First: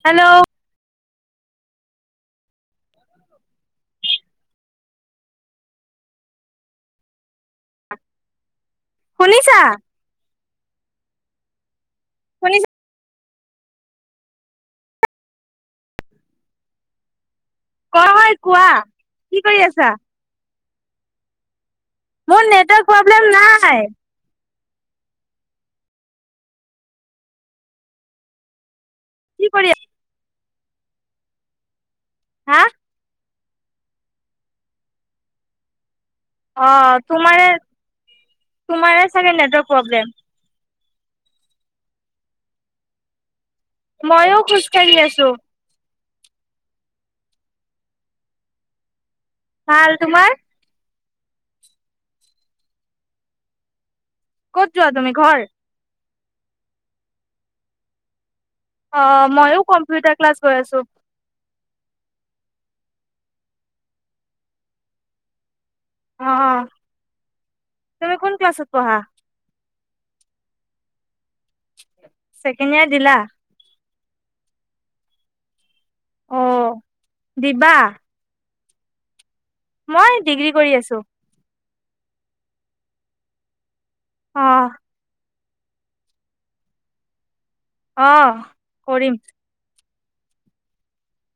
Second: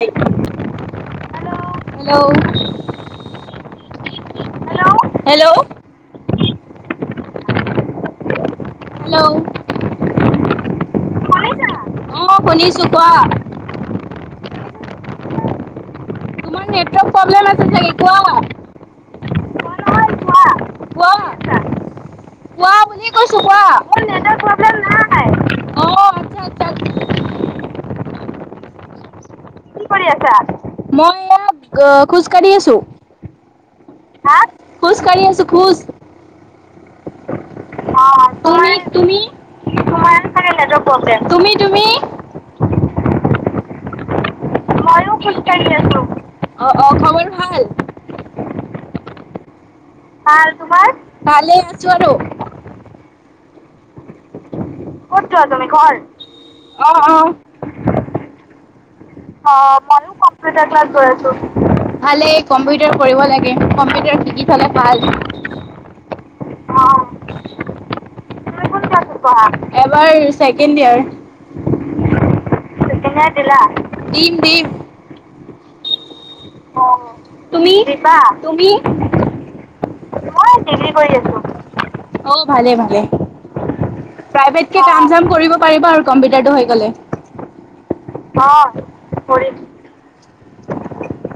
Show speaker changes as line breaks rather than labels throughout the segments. ন
hello
[unintelligible] hello hello hello hello
শুনিছা
অ
শুনিছা
শুনিছো কোৱা তোমাৰ নেটৱৰ্ক প্ৰব্লেম আছে
ক হয় কোৱা কি কৰি আছা
কত আছা
মোৰ
কোৱা
নেটৱৰ্ক
বুলি
প্ৰব্লেম
কৈছো কোৱা
নাই
মোৰ নেটৱৰ্ক প্ৰব্লেম নাই অ আচ্ছা আচ্ছা কি কৰি আছা মই ইয়াত খোজকাঢ়ি
হা
আছোঁ হা খোজকাঢ়ি আছো খোজ
অ তোমাৰে তোমাৰে
তুমি তুমি
ছাগে নেটৱৰ্ক প্ৰব্লেম
চাগে নেটৱৰ্ক প্ৰব্লেম তুমি তুমি
ময়
মই য়ো খোজকাঢ়ি আছো। অহ অহ খবৰ ভাল।
ভাল তোমাৰ
ভাল তোমাৰ। ভালে আছো আৰু।
ক'ত যোৱা তুমি ঘৰ।
অহ অহ
অ
অ মইয়ো
কম্পিউটাৰ ক্লাছ গৈ
কম্পিউটাৰ
আছো
ক্লাছ গৈ আছো। ভালেই কম্পিউটাৰ কৰিব লাগে কম্পিউটাৰ শিকি থলে ভাল।
অ তুমি কোন ক্লাছত। পঢ়া
কিহত পৰহা। এবাৰ ছেকেণ্ড ইয়াৰ।
[unintelligible] [unintelligible] চেকেণ ইয়াৰ দিলা।
দিম দিম। অ তুমি দিবা। তুমি
মই ডিগ্ৰী কৰি আছো।
অ ভালে ভালে।
অ
প্ৰাইভেট কে কাম চাম কৰিব। বাৰ কম্পিউটাৰটো হৈ গ'লে।
আহ কৰিম।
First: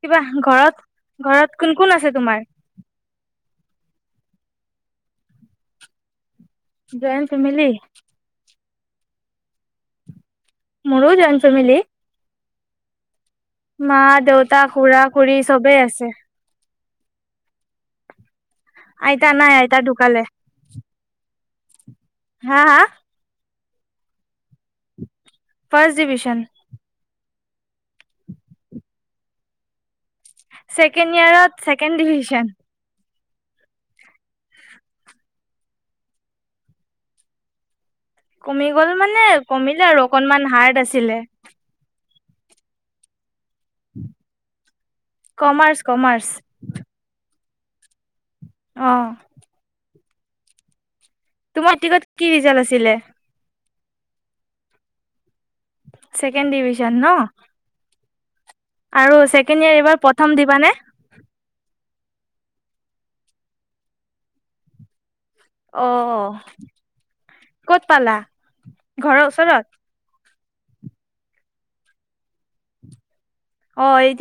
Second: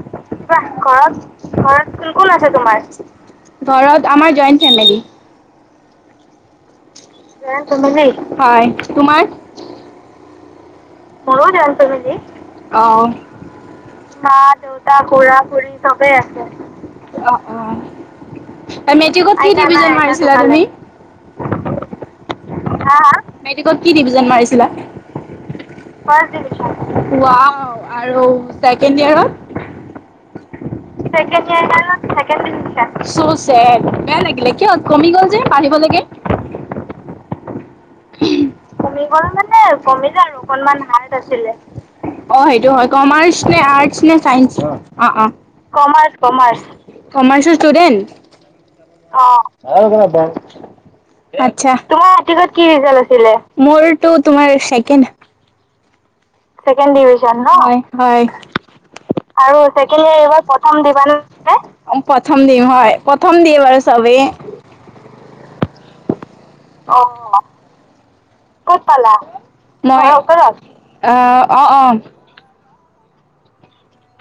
কিবা ঘৰত
ঘৰত ঘৰত কোন কোন আছে তোমাৰ। ঘৰত আমাৰ joint family.
Joint
joint
family
family হয়। তোমাৰ।
জইণ্ট
মোৰো জইন
ফেমিলি
ফেমেলি। অ মা দেউতা খুড়া-খুড়ি চবেই আছে। অ অঁ
আইতা
মেট্ৰিকত
নাই
কি
আইতা
ডিভিজন
ঢুকালে।
মাৰিছিলা তুমি। [unintelligible] [unintelligible]
হা হা
মেটিকত কি ডিভিজন মাৰিছে ছিলা‌
ফাৰ্ষ্ট ডিভিজন।
ফাৰৰ্চত দিবি যেন উআও অ আৰু ছেকেণ্ড ইয়াৰত ছেকেণ্ড ইয়াৰত ছেকেণ্ড ডিভিছন বেয়া লাগিলে কিয় কমি গ'ল যে বাঢ়িব লাগে
কমি গ'ল মানে কমিলে আৰু অকনমান হাৰ্ড আছিলে
অ সেইটো হয় কমাৰ্চ নে আৰ্টচ নে চাইনছ অ অ কমাৰ্চ কমাৰ্চ ষ্টুডেণ্ট অ [unintelligible]
তোমাৰ
আচ্ছা
মেট্ৰিকত কি ৰিজাল্ট
ৰিজাল্ আছিলে মোৰটো তোমাৰ ছেকেণ্ড
উ [unintelligible]
ছেকেণ্ড ডিভিজন ন হয় আৰু ছেকেণ্ড ইয়াৰ এইবাৰ প্ৰথম দিবানে? প্ৰথম দিম হয় প্ৰথম দি এইবাৰ চবে
অ
অ ক'ত পালা
ঘৰৰ ওচৰত?
ঘৰৰ ওচৰত। অহ অ অ
অ এই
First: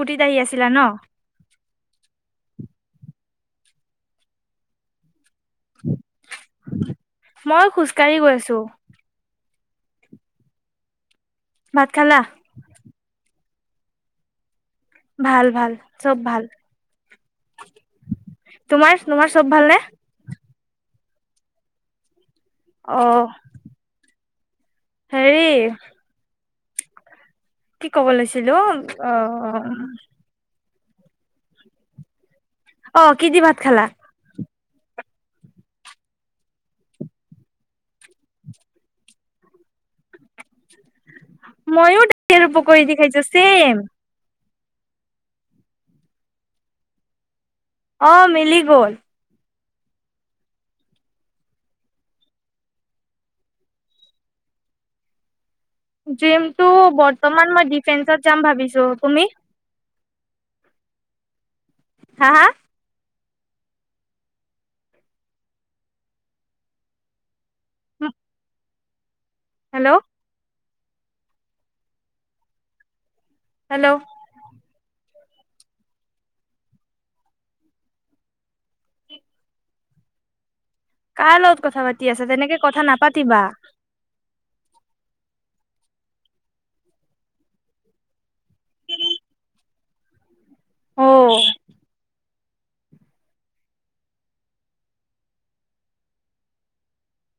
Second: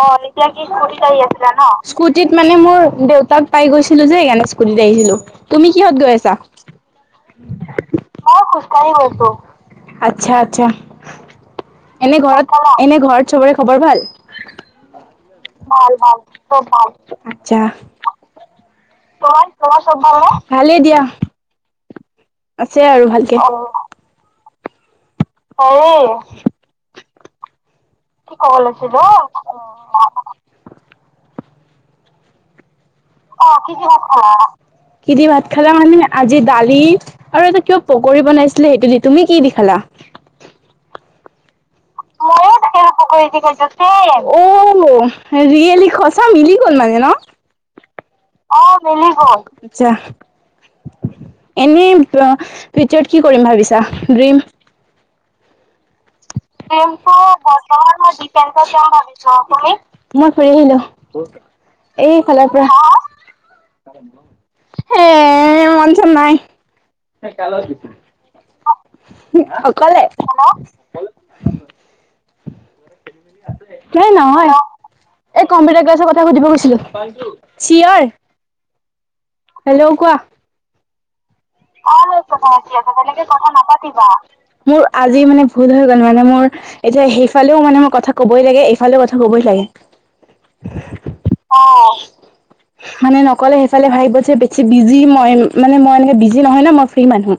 অ এতিয়া কি স্কুটিত আহি আছিলা ন। স্কুটিত মানে মোৰ দেউতাক পাই গৈছিলোঁ যে সেইকাৰণে স্কুটিত আহিলোঁ। তুমি কিহত গৈ আছা
মই খোজকাঢ়ি গৈ
মই
আছো।
খোজ কাঢ়ি গৈছো আচ্ছা আচ্ছা
ভাত খালা?
এনে ঘৰত এনে ঘৰত চবৰে খবৰ ভাল ভাল ভাল চব ভাল
তোমাৰ তোমাৰ
তোমাৰ
ভালনে?
তোমাৰ চব ভালনে ভালেই দিয়া। আছো আৰু
অ'।
ভালকে।
হেৰি
অ।
কি কব লৈছিলো আহ। অ কি দি ভাত খালা।
কি দি ভাত খালা মানে আজি দালি আৰু এটা কিবা পকৰী বনাইছিলে সেইটো দি তুমি কি দি খালা?
মইয়ো ত পকৰি দি খাইছো চেইম।
অঔ ৰিয়েলি, সচা মিলি গ'ল মানে ন।
অ মিলি গল।
আছা, এনেই এতিয়া ফিউচাৰত কি কৰিম ভাবিছা ড্ৰীম।
ড্ৰিমটো
ড্ৰীমটো
বৰ্তমান মই
বৰ্তমানমান
ডিফেন্সত
ডিফেন্ঞ্চৰ
ভাবিছো
যাম ভাবিছোঁ তুমি। মই ফুৰি আহিলো। এই
হা হা
ফালাৰ পৰা। এ মন চন নাই। [unintelligible] কাৰ লগত গৈছিলি।
হেল্ল'
অকলে
হেল্ল'
সেই নহয় অ। এই কম্পিউটাৰ ক্লাছৰ কথা সুধিব কৈছিলো চিঞৰ। হেল্ল' কোৱা।
কাৰ লগত কথা পাতি আছ তেনেকে কথা নাপাতিবা।
মোৰ আজি মানে ভুল হৈ গ'ল মানে মোৰ এতিয়া সেইফালেও মানে মোৰ কথা কবই লাগে এইফালে কথা কবই লাগে।
অ
অ। মানে নকলে সেইফালে ভাবিব যে বেছি বিজি মই মানে মই এনেকে বি । দিনা খনে মই ফ্ৰী মানুহ। এ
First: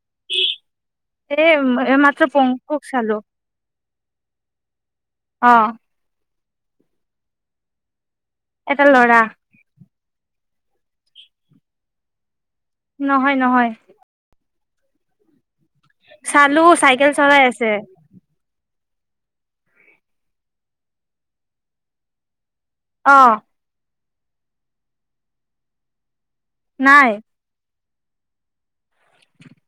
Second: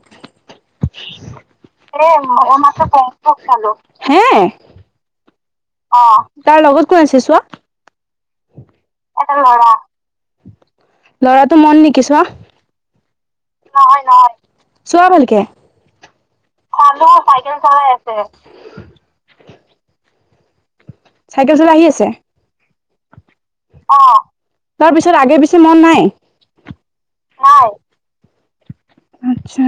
এই মাত্ৰ
মই মাত
পংকুক চালো
কক চালো। হেএ
অ।
তাৰ লগত কোন আছে চোৱা?
এটা লৰা।
লৰাটো মন নেকি চোৱা।
নহয় নহয়।
চোৱা ভালকে। অ ন চাইকেল চলাই আছে । চাইকেল চল আহি আছে?
অ
অ তাৰ পিছত আগে পিছে মন নাই?
নাই
[unintelligible] আচ্ছা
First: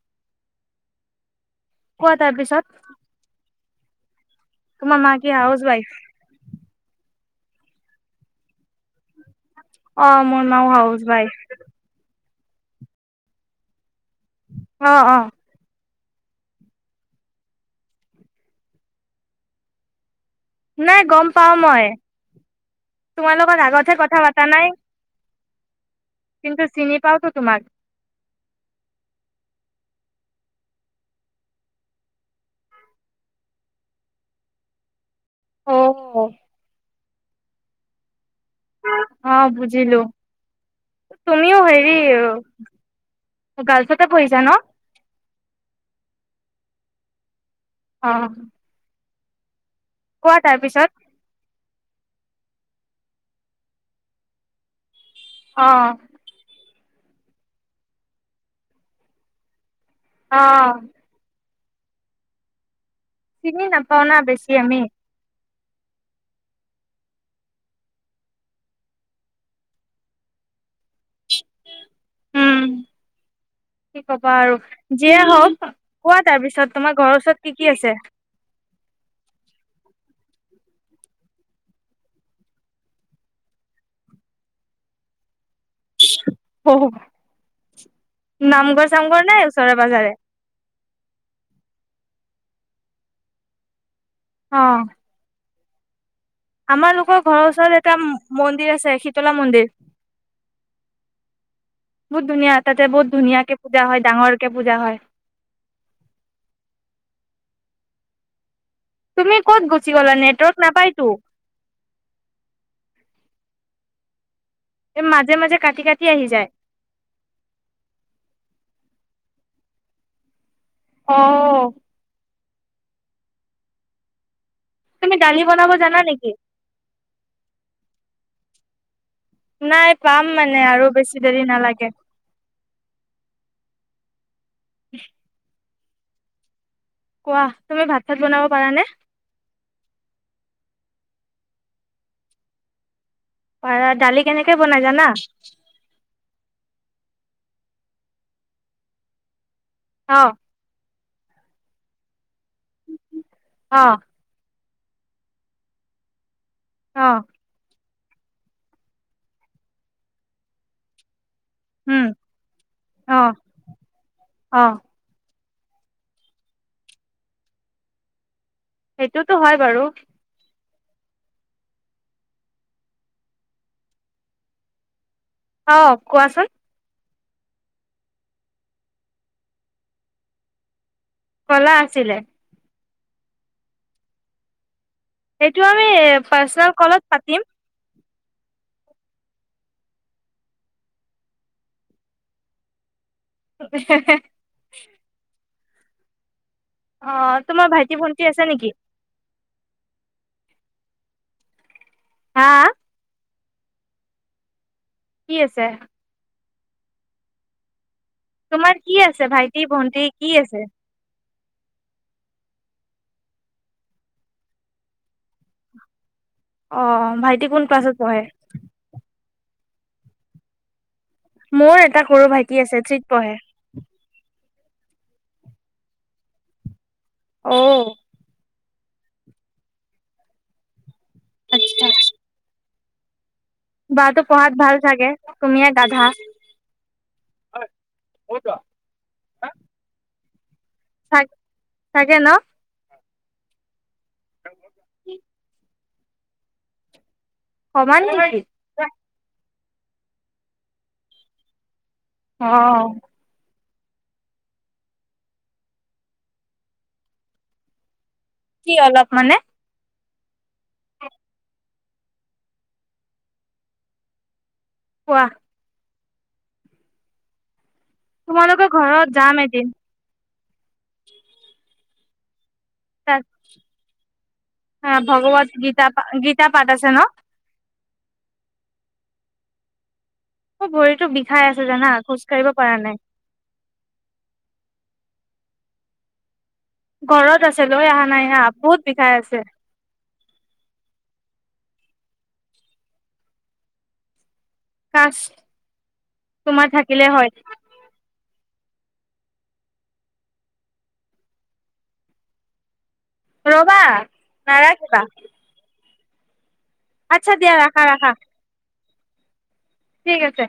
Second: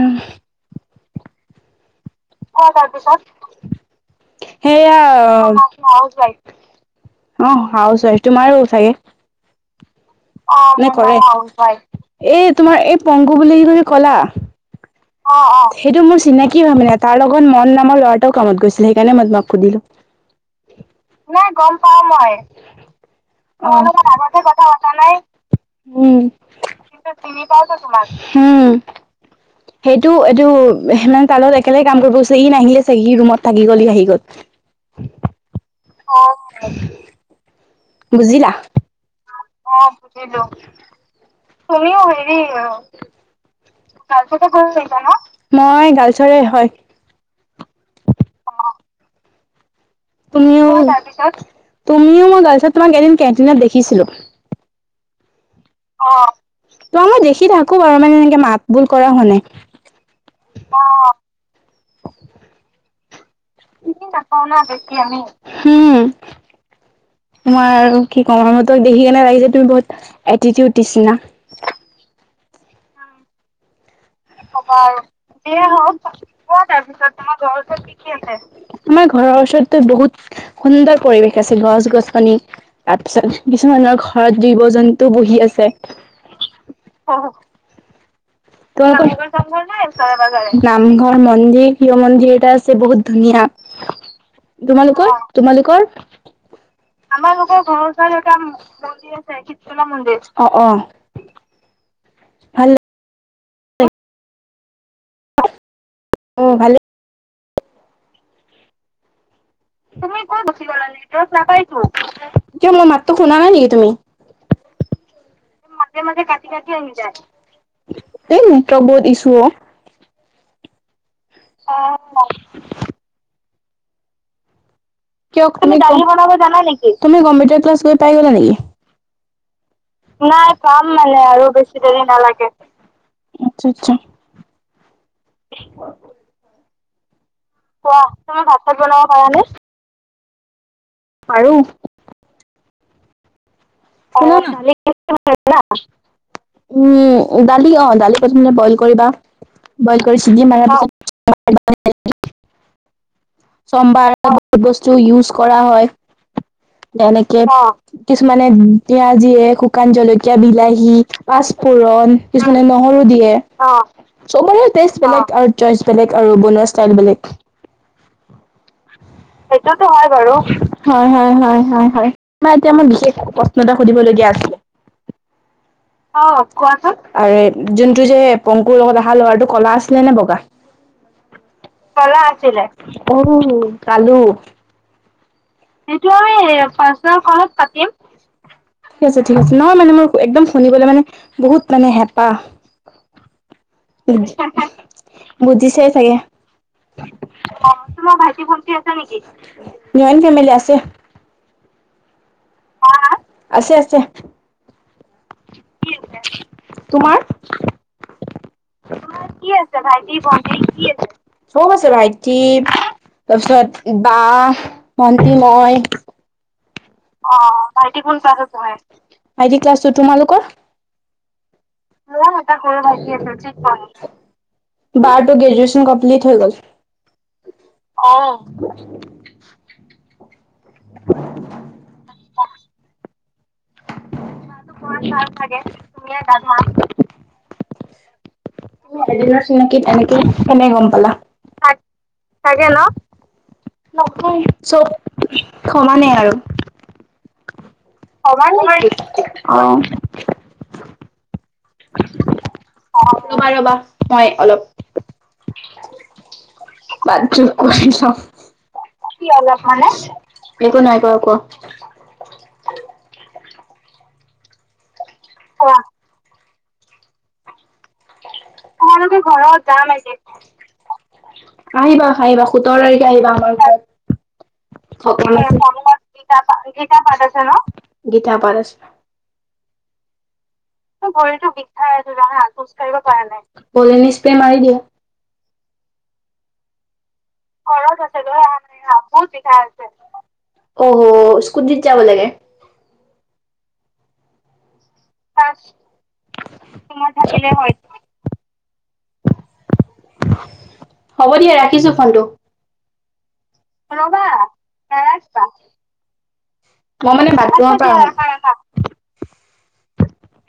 কোৱা তাৰপিছত
ক তাৰ পিছত ত
তোমাৰ
সেইয়া
মা কি হাউচ ৱাইফ
অঁ হাউচ ৱাইফ তোমাৰো চাগে
অ মোৰ মাও
মনে
হাউচ
কৰে
ৱাইফ
এ তোমাৰ এই পংগু বুলি কৰি কলা
উ অঁ অঁ
সেইটো মোৰ চিনাকি ভি নাই তাৰ লগত মন নামৰ ল'ৰাটাও কাম গৈছিল সেইকাৰণে মই তোমাক সুধিলো নাই গম পাও মই অলমান আগতে কথা পতা নাই
কিন্তু চিনি পাওক তোমাক
হম সেইটো এইটো সেইদিনা তাৰ লগত একেলগে কাম কৰিব ই নাহিলে চাগে সি ৰুমত থাকি গ'লি আহি গ'ল
অ
অঁ বুজিলা অ বুজিলো
ও হেৰি গাল চ
ক্লাছটো কৈছিলা ন মই গালচৰে হয়
অঁ
তুমি ও তুমিও মই গাৰ্লছত তোমাক এদিন কেণ্টিনত দেখিছিলো
অঁ
তোমাক মই দেখি থাকো বাৰু মানে এনেকে মাত বোল কৰা হোৱা নাই
অঁ চিনি নাপাওঁ না বেছি আমি
উম তোমাৰ আৰু কি কমা তোমাৰ দেখি কেনে লাগিছে তুমি বহুত এটিটিউড নিচিনা
উম
কি কবা আৰু কোৱা আৰু তোমাৰ ঘৰ ওচৰত কি কি আছে সুন্দৰ পৰিৱেশ আছে গছ গছপনি তাৰপিছত কিছুমানৰ ঘৰত জীৱ জন্তু বহি আছে
নামঘৰ
তোমালোকৰ
চামগৰ
নামঘৰ মন্দিৰ প্ৰিয় মন্দিৰ এটা আছে বহুত ধুনীয়া তোমালোকৰ কতোমালোক কাৰ
আমাৰালোকৰ ঘৰৰ ওচৰত এটা মন্দিৰ আছে শীতলা মন্দিৰ
অ অ
বহুত ধুনীয়া
ভাল
তাতে বহুত ধুনীয়া কে পূজা হয় ডাঙৰ কে পূজা হয়
অ ভালেই
তুমি ক'ত গুচি গ'লা
তুমি কত
নেটৱৰ্ক
গুচি গলা
নাপায়তো
নেটৱৰ্ক নাপাইটো কিয় মোৰ মাতটো শুনা নাই নেকি কি তুমি
এ মাত
মাজে মাজে কাটি কাটি আহি যায় নেটক বহুত ইছু
অ
অ [inaudible]
তুমি দালি
কিয়
বনাব
তুমি
জানা
দালি
নেকি
বনাৰ জানা নেকি কিয় কম্পিউটাৰ ক্লাছ কৰি পাই গলা
নাই পাম
নেকি নাই
মানে আৰু
পাম
বেছি
মানে
দেৰি
আৰু বেছি
নালাগে
দেৰি নালাগে আচ্ছা আচ্ছা
উম [unintelligible]
[unintelligible]
তুমি
কোৱা
ভাত চাত বনাব
তুমি ভাত চাত
পাৰানে
বনাব পৰানে আৰু
পাৰা দালি কেনেকে বনাই জানা
উম দালি অ দালি প্ৰথমে বইল কৰিবা বইল
অ
কৰিছে চিটি মাৰা পিছত [unintelligible]
অ
চমবাৰ বহু বস্তু ইউজ কৰা হয়
অ
এনেকে কিছুমানে পিয়াজি দিয়ে শুকান জলকীয়া বিলাহী
উম
পাঁচপূৰণ কিছুমানে নহৰু
অ
দিয়ে
অ
চবৰে টেষ্ট বেলেগ আৰু চইচ বেলেগ আৰু বনোৱা ষ্টাইল বেলেগ
হয় বাৰু
সেইটোতো হয় বাৰু হয় হয় হয় হয় এতিয়া মই বিশেষ প্ৰশ্ন এটা সুধিবলগীয়া আছিলে
অ কোৱাচোন
আৰু যোনটো যে পংকুৰ লগত অহা লৰাটো কলা আছিলে নে বগা
কলা আছিলে
অ কালো সেইটো আমি পাৰ্চনেল কলত পাতিম ঠিক আছে ঠিক আছে নহয় মানে মোৰ একদম শুনিবলৈ মানে বহুত মানে হেঁপাহ
উ [unintelligible]
বুজিছে চাগে অ
ভাইটি
তোমাৰ
ভন্টি
ভাইটি
নেকি
ভণ্টি আছে নেকি নাই ফেমেলি আছে
হা
আছে আছে
কি আছে
তোমাৰ
তোমাৰ কি আছে ভাইটি ভণ্টি কি আছে
চব আছে ভাইটি তাৰপিছত বা ভণ্টি মই
অ
অ
ভাইটি কোন ক্লাছত
ভাইটি কোন
পঢ়ে
ক্লাছত পঢ়ে ভাইটি ক্লাছটো তোমালোকৰ
মোৰ এটা সৰু ভাইটি আছে চিত পঢ়ে
বাৰ টো গ্ৰেজুৱেচন কমপ্লিট হৈ গ'ল
অহ
[unintelligible] হয়
আচ্ছা বাটো পঢ়াত ভাল চাগে,
ভালাগে
তুমিয়ে গাধা
তুিয় ম এ চিনাকি তেনেকে [unintelligible] কেনে গম পালা
চাগে ন?
থাকে ন নহয় চুপ সমানেই আৰু
সমান নেকি?
অবাৰ নেকি [unintelligible] অ
অহ
ৰবা ৰবা মই অলপ বাদ যোগ কৰি চ
কি অলপ
কি
মানে
অলপ মানে এক কো নাই কোৱা কোৱা
কোৱা
অ
তোমালোকৰ ঘৰত
তোমালোকে
যাম
ঘৰত যাম এদিন আহিবা খাই বাচ সোত তাৰিখে
তাত
আহিবা আমাৰ
ভগৱত গীতা গীতা পাঠ আছে
তিতা
ন?
পাত আছে ন গীতা পাঠ আছে
ভৰিতো
মোৰ
বিষাই
ভৰিটো
আছে জানা,
বিষায় আছে জানা খোজ
নাই।
কাঢ়িব পৰা নাই বড়িস্পে মাৰি দিয়ক দিয়া
ঘৰত আছে লৈ
ঘৰত
অহা
আছে
নাই
গৈ
হা,
লৈ
বহুত
আহা
বিষাই
বহুত বিষায় আছে অহো স্কুটিত যাব লাগে
কাচ তোমাৰ থাকিলে হয়
হ'ব দিয়া ৰাখিছো ফোনটো
ৰবা নাৰাখিবা।
মই মানে
আচ্ছা
ভাত
দিয়া ৰাখা ৰাখা ঠিক আছে।